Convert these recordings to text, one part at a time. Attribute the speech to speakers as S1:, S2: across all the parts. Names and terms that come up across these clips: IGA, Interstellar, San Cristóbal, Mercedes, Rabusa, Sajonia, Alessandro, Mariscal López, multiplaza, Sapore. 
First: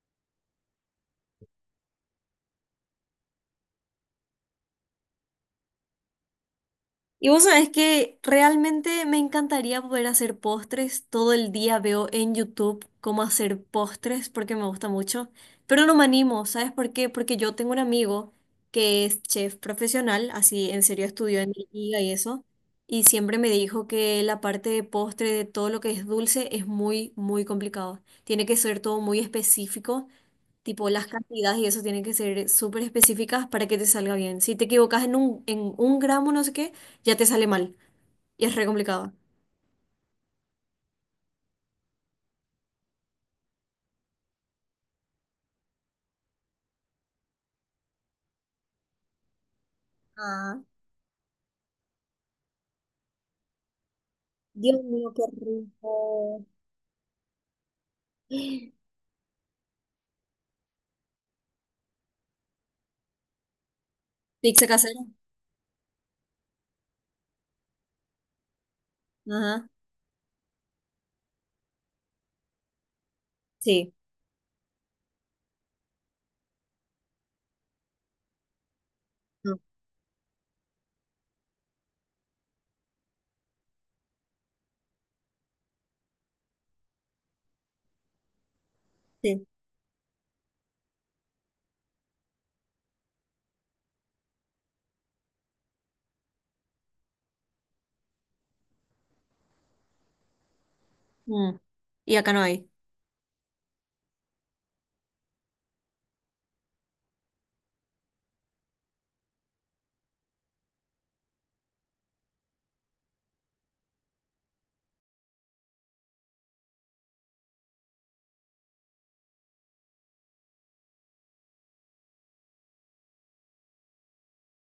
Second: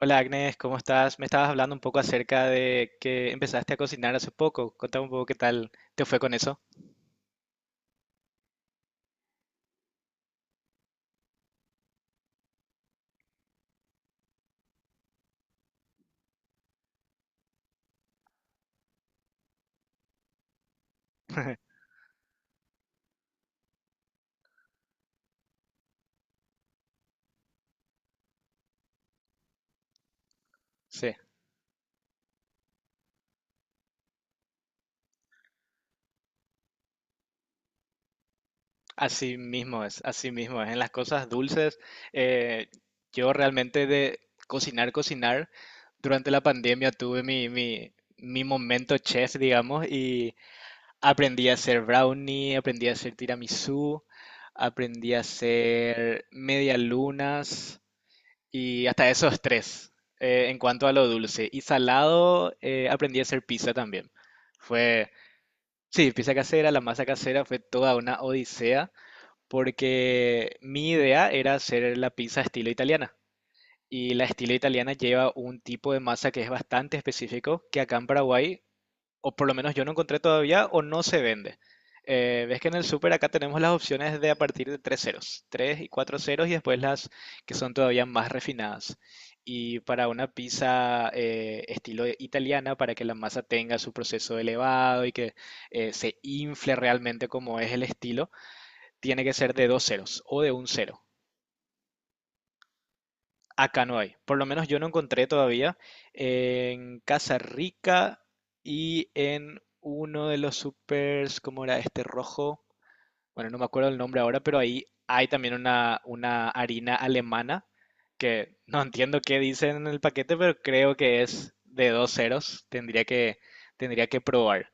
S1: Hola Agnes, ¿cómo estás? Me estabas hablando un poco acerca de que empezaste a cocinar hace poco. Contame un poco qué tal te fue con eso.
S2: Y vos sabés que realmente me encantaría poder hacer postres. Todo el día veo en YouTube cómo hacer postres porque me gusta mucho. Pero no me animo, ¿sabes por qué? Porque yo tengo un amigo que es chef profesional, así en serio estudió en liga y eso. Y siempre me dijo que la parte de postre, de todo lo que es dulce, es muy, muy complicado. Tiene que ser todo muy específico. Tipo, las
S1: Sí,
S2: cantidades y eso tienen que ser súper específicas para que te salga bien. Si te equivocas en un gramo, no sé qué, ya te sale mal. Y es re complicado.
S1: así mismo es, así mismo es. En las cosas dulces, eh, yo realmente de cocinar, cocinar. Durante la pandemia tuve mi momento chef, digamos, y
S2: Ah,
S1: aprendí a hacer brownie, aprendí a hacer tiramisú,
S2: Dios mío,
S1: aprendí a
S2: qué
S1: hacer
S2: rico.
S1: medialunas y hasta esos tres en cuanto a lo dulce. Y salado, aprendí a hacer pizza también.
S2: Pizza casera.
S1: Fue, sí, pizza casera, la masa casera fue toda una odisea
S2: Ajá.
S1: porque mi idea era hacer la pizza estilo italiana.
S2: Sí.
S1: Y la estilo italiana lleva un tipo de masa que es bastante específico, que acá en Paraguay, o por lo
S2: No,
S1: menos yo no encontré todavía, o no se vende. Ves que en el súper acá tenemos las opciones de a partir de tres ceros, tres y cuatro ceros, y después las que son todavía más refinadas.
S2: sí.
S1: Y para una pizza estilo italiana, para que la masa tenga su proceso elevado y que se infle realmente como es el estilo, tiene que ser de dos ceros o de un cero.
S2: Mm. Y acá no hay.
S1: Acá no hay. Por lo menos yo no encontré todavía. En Casa Rica y en uno de los supers, ¿cómo era este rojo? Bueno, no me acuerdo el nombre ahora, pero ahí hay también una harina alemana que no entiendo qué dicen en el paquete, pero creo que es de dos ceros. Tendría que probar.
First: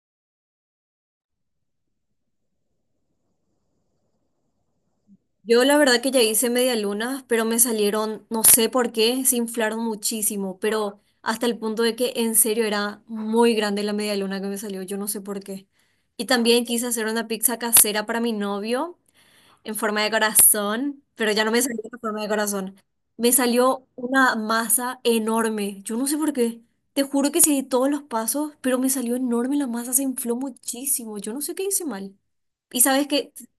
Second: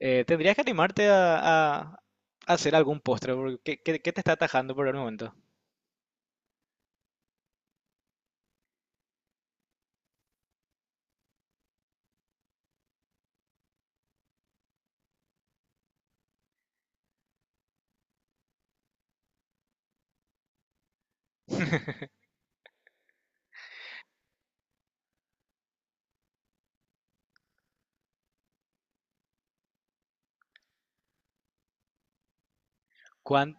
S1: Tendrías que animarte a hacer algún postre, porque ¿qué te está atajando por el momento?
S2: Yo la verdad que ya hice media luna, pero me salieron, no sé por qué, se inflaron muchísimo, pero hasta el punto de que en serio era muy grande la media luna que me salió, yo no sé por qué. Y también quise hacer una pizza casera para mi novio en forma de corazón, pero ya no me salió en forma de corazón. Me salió una masa enorme, yo no sé por qué. Te juro que seguí todos los pasos, pero me salió enorme la masa, se infló muchísimo, yo no sé qué hice mal. Y sabes qué,
S1: ¿Cuán?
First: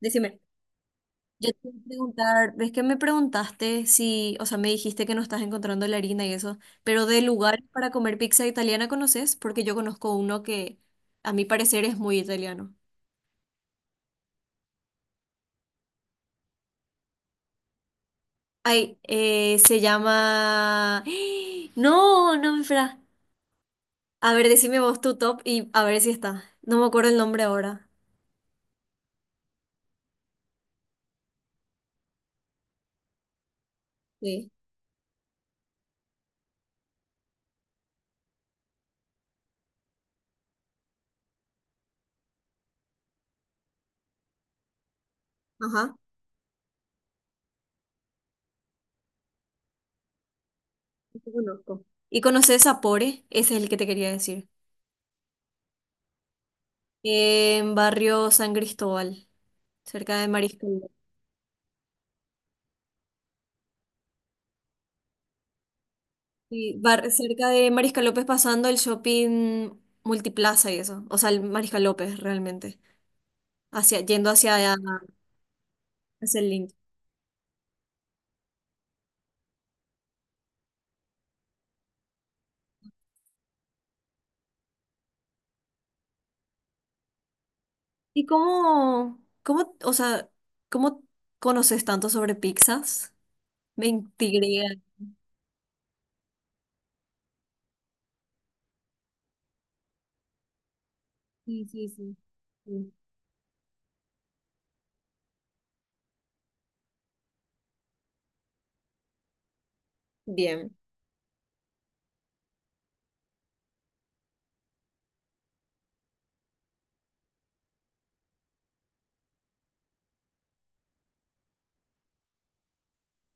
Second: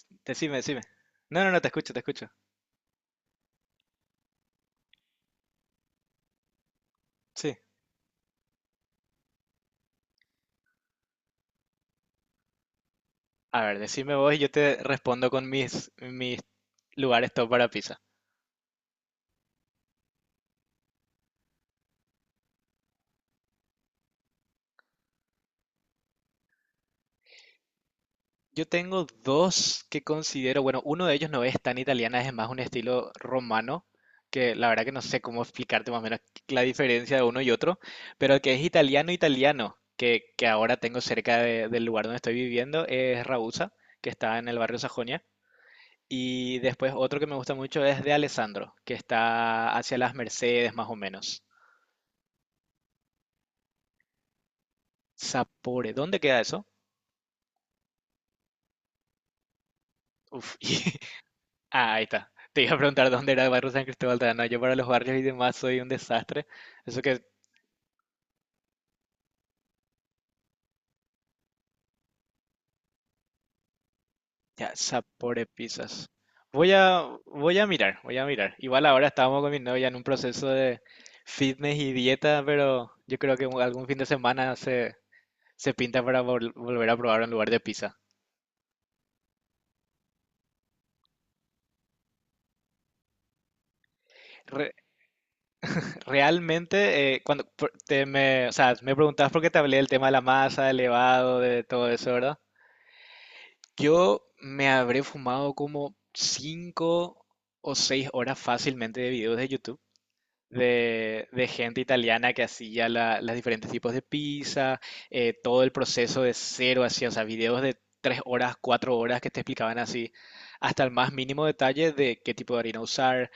S2: decime.
S1: Decime, decime. No,
S2: Yo
S1: no,
S2: te
S1: no, te
S2: iba a
S1: escucho, te escucho.
S2: preguntar, ves que me preguntaste si, o sea, me dijiste que no estás encontrando la harina y eso, pero de
S1: Sí.
S2: lugares para comer pizza italiana conoces, porque yo conozco uno que a mi parecer es muy italiano.
S1: A ver, decime vos y yo te respondo con mis lugares top para pizza.
S2: Ay, se llama... No, no me espera. A ver, decime vos tu top y a ver si está. No me acuerdo el nombre ahora.
S1: Yo tengo dos que considero, bueno, uno de ellos no es tan italiana, es más un estilo romano,
S2: Sí.
S1: que la verdad que no sé cómo explicarte más o menos la diferencia de uno y otro, pero que es italiano italiano, que ahora tengo cerca del lugar donde estoy viviendo, es Rabusa, que está en el barrio Sajonia.
S2: Ajá.
S1: Y después otro que me gusta mucho es de Alessandro, que está hacia las Mercedes más o
S2: Ese
S1: menos.
S2: conozco. ¿Y conoces Sapore? Ese es el que te quería decir.
S1: Sapore, ¿dónde queda eso?
S2: En barrio San Cristóbal, cerca de
S1: Uf,
S2: Mariscal.
S1: ah, ahí está. Te iba a preguntar dónde era el barrio San Cristóbal de no, yo para los barrios y demás soy un desastre.
S2: Sí,
S1: Eso
S2: bar-
S1: que
S2: cerca de Mariscal López pasando el shopping multiplaza y eso. O sea, el Mariscal López realmente. Hacia, yendo hacia,
S1: ya,
S2: allá,
S1: Saporepizas.
S2: hacia el link.
S1: Voy a mirar, voy a mirar. Igual ahora estábamos con mi novia en un proceso de fitness y dieta, pero yo creo que algún fin de semana se pinta para volver a probar un lugar de pizza.
S2: ¿Y o sea, cómo conoces tanto sobre pizzas? Me intriga.
S1: Re- realmente, cuando por- te me, o sea, me preguntabas por qué te hablé del tema de la masa, del elevado,
S2: Sí,
S1: de
S2: sí,
S1: todo eso,
S2: sí.
S1: ¿verdad?
S2: Sí.
S1: Yo me habré fumado como 5 o 6 horas fácilmente de videos de YouTube
S2: Bien.
S1: de gente italiana que hacía las diferentes tipos de pizza, todo el proceso de cero, hacía, o sea, videos de 3 horas, 4 horas que te explicaban así, hasta el más mínimo detalle de qué tipo de harina usar,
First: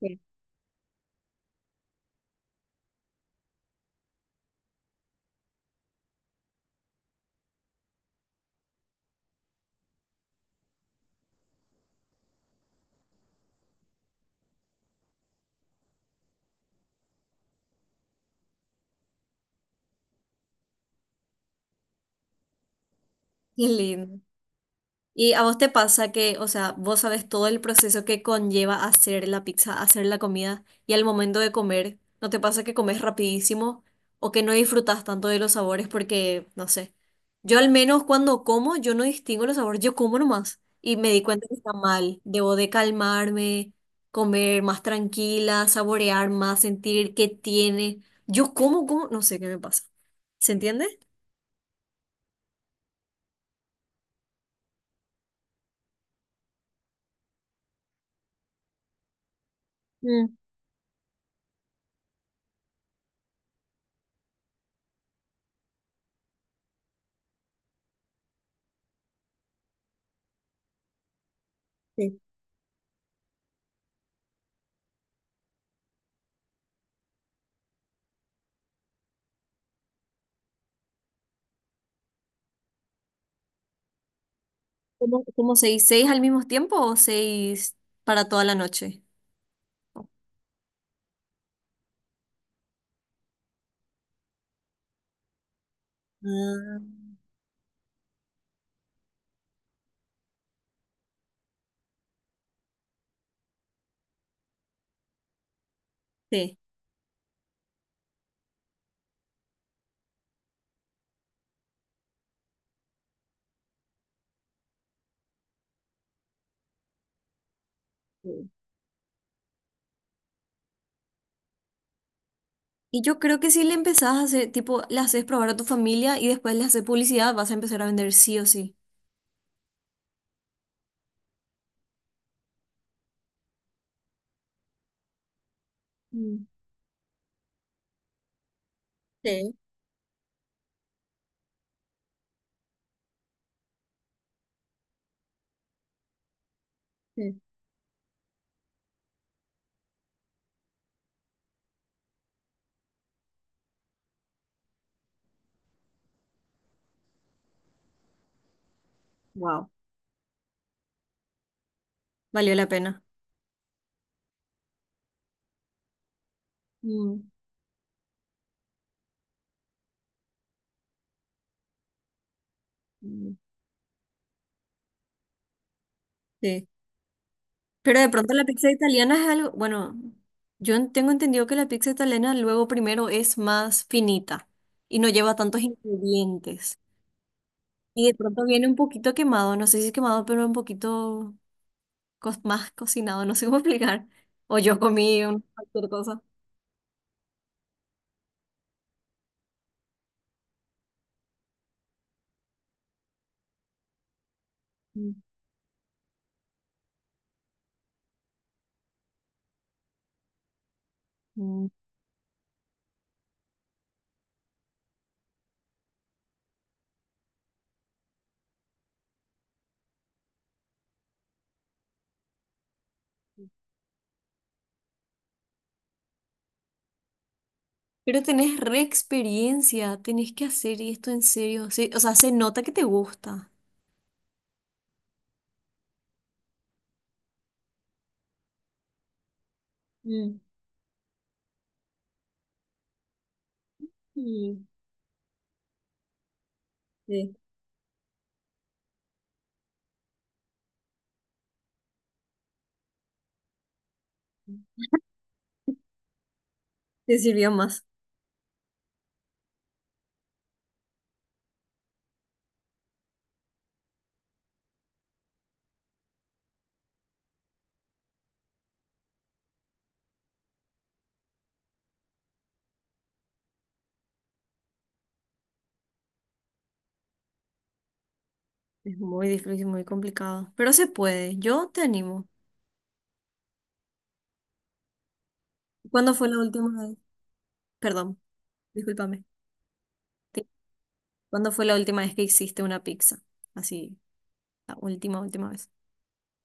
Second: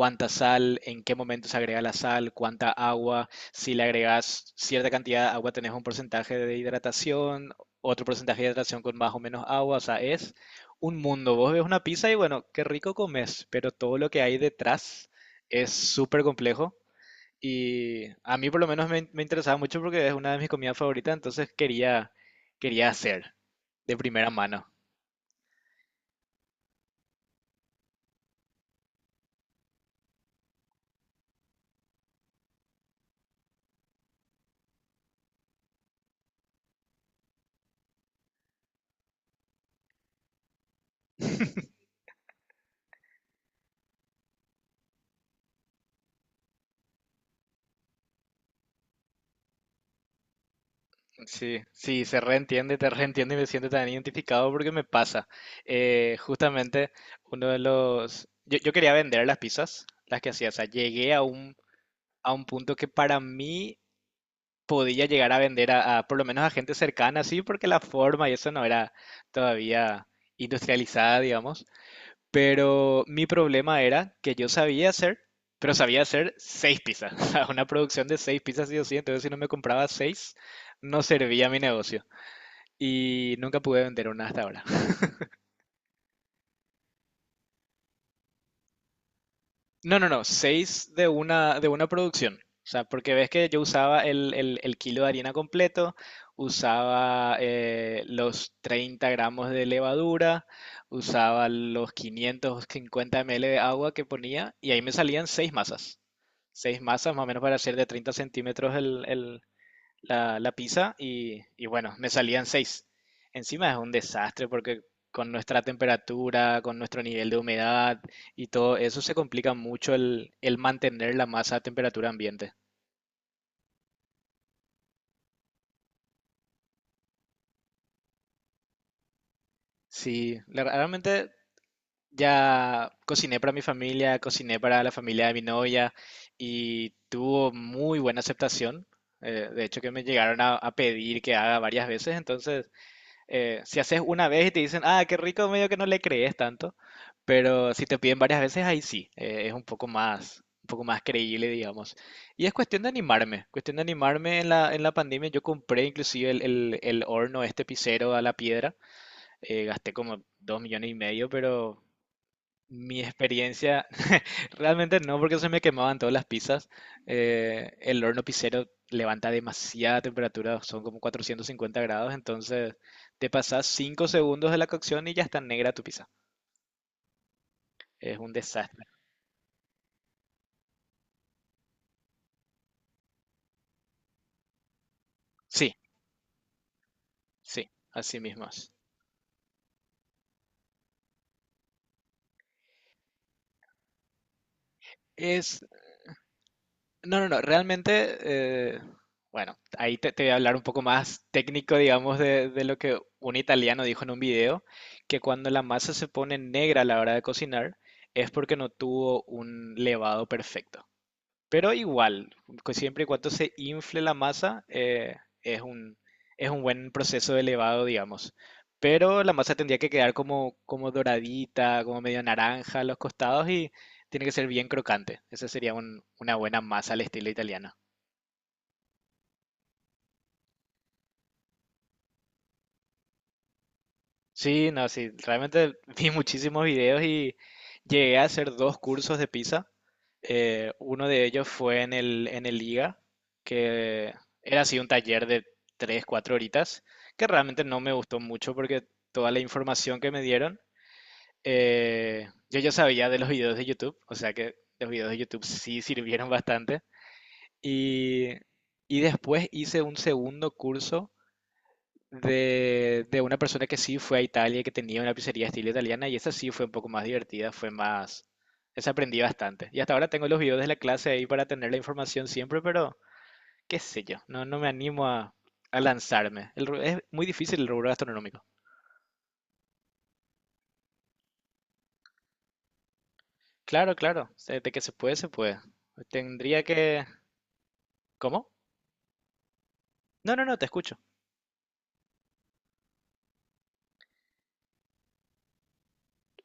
S2: Sí.
S1: sal, en qué momento se agrega la sal, cuánta agua, si le agregas cierta cantidad de agua tenés un porcentaje de hidratación, otro porcentaje de hidratación con más o menos agua, o sea, es un mundo. Vos ves una pizza y bueno, qué rico comes, pero todo lo que hay detrás es súper complejo y a mí por lo menos me interesaba mucho porque es una de mis comidas favoritas, entonces quería hacer
S2: Qué
S1: de
S2: lindo.
S1: primera mano.
S2: ¿Y a vos te pasa que, o sea, vos sabes todo el proceso que conlleva hacer la pizza, hacer la comida y al momento de comer, ¿no te pasa que comes rapidísimo o que no disfrutas tanto de los sabores? Porque, no sé, yo al menos cuando como, yo no distingo los sabores, yo como nomás y me di cuenta que está mal. Debo de calmarme, comer más tranquila, saborear más, sentir qué tiene. Yo como, como, no sé qué me pasa. ¿Se entiende?
S1: Sí, sí, se reentiende, te reentiende y me siento tan identificado porque me pasa. Justamente uno de los... yo quería vender las pizzas, las que
S2: Mm,
S1: hacía, o sea, llegué a un punto que para mí podía llegar a vender a por lo menos a gente cercana, sí, porque la forma y eso no era todavía industrializada, digamos.
S2: sí.
S1: Pero mi problema era que yo sabía hacer, pero sabía hacer seis pizzas, o sea, una producción de seis pizzas sí o sí, entonces si no me compraba seis, no servía mi negocio. Y nunca pude vender una hasta ahora.
S2: ¿Cómo seis? ¿Seis al mismo tiempo o seis para toda la noche?
S1: No, no, no, seis de una producción. O sea, porque ves que yo usaba el kilo de harina completo,
S2: Ah,
S1: usaba los 30 gramos de levadura, usaba los 550 ml de agua que ponía y ahí me salían seis masas.
S2: sí.
S1: Seis masas más o menos para hacer de 30 centímetros la pizza y bueno, me salían seis. Encima es un desastre porque con nuestra temperatura, con nuestro nivel de humedad y
S2: Sí.
S1: todo eso se complica mucho el mantener la masa a temperatura ambiente.
S2: Y yo creo que si le empezás a hacer, tipo, le haces probar a tu familia y después le haces publicidad, vas a empezar a vender sí o sí.
S1: Sí, realmente ya cociné para mi familia, cociné para la familia de mi novia
S2: Mm.
S1: y tuvo muy buena aceptación.
S2: Sí,
S1: De hecho que me llegaron a pedir que haga varias veces, entonces si haces una vez y te dicen, ah, qué rico, medio que no le crees tanto,
S2: sí.
S1: pero si te piden varias veces, ahí sí, es un poco más creíble, digamos. Y es cuestión de animarme en en la pandemia. Yo compré inclusive el horno, este pisero a la piedra,
S2: Wow,
S1: gasté como 2,5 millones, pero
S2: valió la
S1: mi
S2: pena.
S1: experiencia. Realmente no, porque se me quemaban todas las pizzas.
S2: Mm.
S1: El horno pizzero levanta demasiada temperatura, son como 450 grados, entonces te
S2: Mm.
S1: pasas 5 segundos de la cocción y ya está negra tu pizza.
S2: Sí. Pero de
S1: Es un
S2: pronto la pizza
S1: desastre.
S2: italiana es algo, bueno, yo en- tengo entendido que la pizza italiana luego primero es más finita y no lleva tantos
S1: Sí,
S2: ingredientes.
S1: sí,
S2: Y de
S1: así
S2: pronto
S1: mismo
S2: viene
S1: es.
S2: un poquito quemado, no sé si es quemado, pero un poquito co- más cocinado, no sé cómo explicar. O yo comí un-
S1: Es,
S2: cualquier cosa.
S1: no, no, no, realmente, bueno, ahí te voy a hablar un poco más técnico, digamos, de lo que un italiano dijo en un video, que cuando la masa se pone negra a la hora de cocinar es porque no tuvo un levado perfecto.
S2: Ujú.
S1: Pero igual, siempre y cuando se infle la masa, es un, es un buen proceso de elevado, digamos. Pero la masa tendría que quedar como doradita, como medio naranja a los costados y tiene que ser bien crocante. Esa sería una buena masa al estilo italiano.
S2: Pero tenés re experiencia, tenés que hacer esto en serio. Sí, o sea, se nota que te gusta.
S1: Sí, no, sí, realmente vi muchísimos videos y llegué a hacer dos cursos de pizza.
S2: Mm.
S1: Uno de ellos fue en el IGA, que era
S2: Mm.
S1: así un taller de 3 4 horitas, que
S2: Sí,
S1: realmente no me gustó mucho porque toda la información que me dieron, yo ya sabía de los videos de YouTube, o sea que los videos de YouTube sí sirvieron bastante.
S2: te sirvió más.
S1: Y, y después hice un segundo curso de una persona que sí fue a Italia, que tenía una pizzería estilo italiana, y esa sí fue un poco más divertida, fue más... Esa aprendí bastante. Y hasta ahora tengo los videos de la clase ahí para tener la información siempre, pero qué sé yo, no me animo a lanzarme. Es muy difícil el rubro gastronómico.
S2: Es muy difícil, muy complicado. Pero se puede, yo te animo.
S1: Claro, claro, de que se puede, se puede.
S2: ¿Cuándo fue la
S1: Tendría
S2: última vez?
S1: que...
S2: Perdón,
S1: ¿Cómo?
S2: discúlpame.
S1: No, no,
S2: Te-
S1: no, te escucho.
S2: ¿Cuándo fue la última vez que hiciste una pizza? Así, la última vez.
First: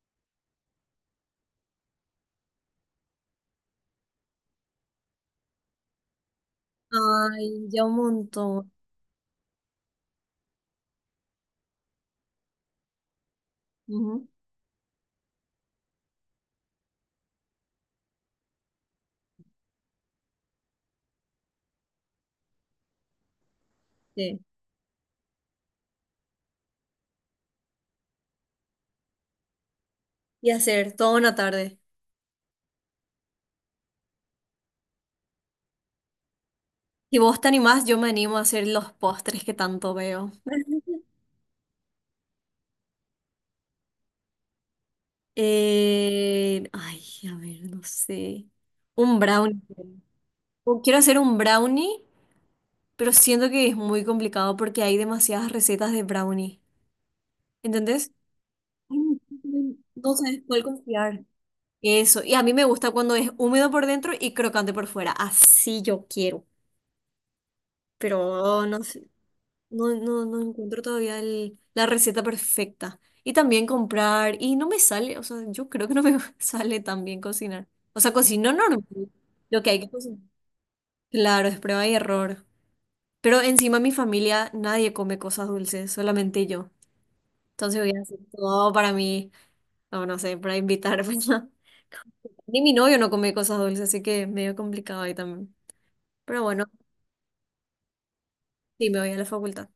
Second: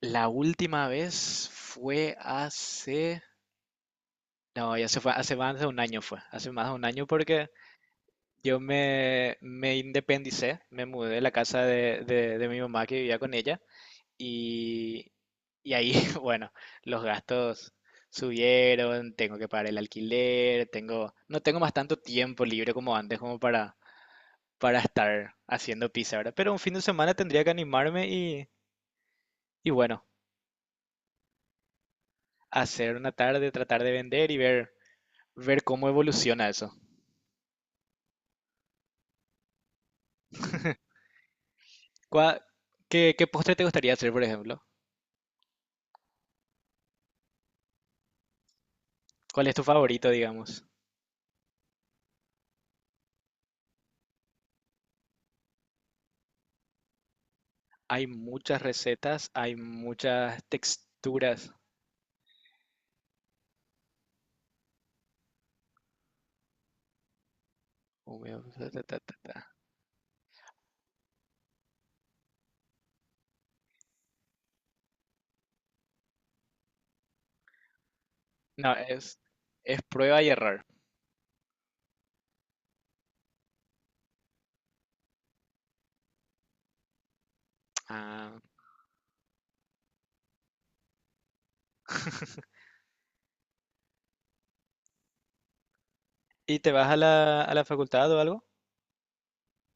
S1: La última vez fue hace... No, ya se fue, hace más de un año fue, hace más de un año porque
S2: Ay, ya un
S1: yo
S2: montón.
S1: me independicé, me mudé de la casa de mi mamá que vivía con ella
S2: Ujú.
S1: y, y ahí, bueno, los gastos subieron, tengo que pagar el alquiler, tengo, no tengo más tanto tiempo libre como antes como
S2: Sí.
S1: para estar haciendo pizza, ¿verdad? Pero un fin de semana tendría que animarme y bueno,
S2: Y hacer toda una tarde.
S1: hacer una tarde, tratar de vender y ver cómo evoluciona eso.
S2: Si vos te animás, yo me animo a hacer los postres que tanto veo.
S1: ¿Cuá- qué postre te gustaría hacer, por ejemplo?
S2: Eh, ay, a ver, no sé. Un
S1: ¿Cuál es
S2: brownie.
S1: tu favorito, digamos?
S2: O quiero hacer un brownie, pero siento que es muy complicado porque hay demasiadas recetas de brownie.
S1: Hay
S2: ¿Entendés?
S1: muchas
S2: Ay,
S1: recetas, hay
S2: no sabes
S1: muchas
S2: cuál confiar.
S1: texturas.
S2: Eso. Y a mí me gusta cuando es húmedo por dentro y crocante por fuera. Así yo quiero.
S1: Húmedo,
S2: Pero
S1: ta, ta,
S2: no
S1: ta,
S2: sé.
S1: ta, ta.
S2: No, encuentro todavía el- la receta perfecta. Y también comprar, y no me sale, o sea, yo creo que no me sale tan bien cocinar. O sea, cocino
S1: No,
S2: normal. Lo que hay
S1: es
S2: que cocinar.
S1: prueba y error.
S2: Claro, es prueba y error. Pero encima mi familia, nadie come cosas dulces, solamente yo. Entonces voy a hacer
S1: Ah.
S2: todo para mí, no, no sé, para invitar. Pues, no. Ni mi novio no come cosas dulces, así que medio complicado ahí también. Pero
S1: ¿Y
S2: bueno,
S1: te vas a la facultad o algo?
S2: sí, me voy a la facultad.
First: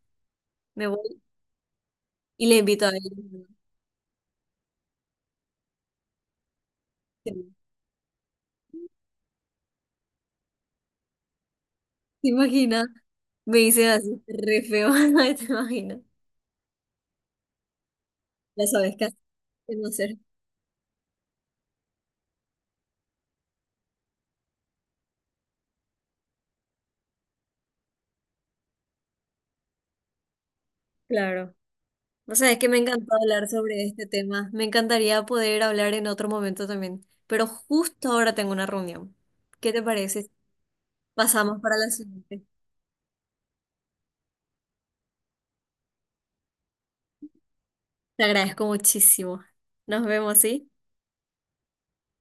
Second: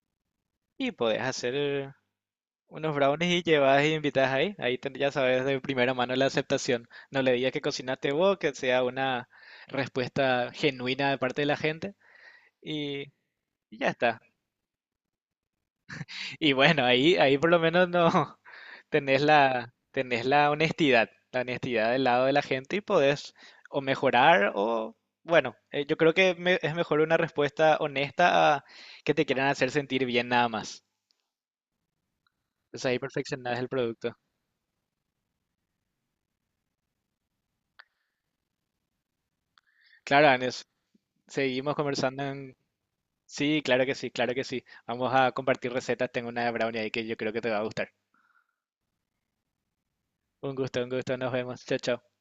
S2: Me
S1: Y
S2: voy
S1: podés hacer
S2: y le invito a
S1: unos brownies y
S2: él.
S1: llevas y invitas ahí. Ahí ya sabes de primera mano la aceptación. No
S2: ¿Te
S1: le digas que cocinaste vos, que sea una respuesta genuina de parte de la gente.
S2: imaginas?
S1: Y
S2: Me
S1: y
S2: dicen
S1: ya está.
S2: así, re feo, ay, te imagino.
S1: Y bueno, ahí por lo menos no
S2: Ya sabes qué hacer, qué no hacer.
S1: tenés la honestidad del lado de la gente y podés o mejorar o, bueno, yo creo que es mejor una respuesta honesta a que te quieran hacer sentir bien nada más.
S2: Claro. O sea, es que me
S1: Entonces ahí
S2: encantó hablar
S1: perfeccionás el
S2: sobre este
S1: producto.
S2: tema. Me encantaría poder hablar en otro momento también. Pero justo ahora tengo una reunión. ¿Qué te
S1: Claro,
S2: parece?
S1: Anes,
S2: Pasamos
S1: seguimos
S2: para la
S1: conversando
S2: siguiente.
S1: en... Sí, claro que sí, claro que sí. Vamos a compartir recetas. Tengo una de brownie ahí que yo creo que te va a gustar.
S2: Te agradezco muchísimo. Nos vemos,
S1: Un
S2: ¿sí?
S1: gusto, un gusto. Nos vemos. Chao, chao.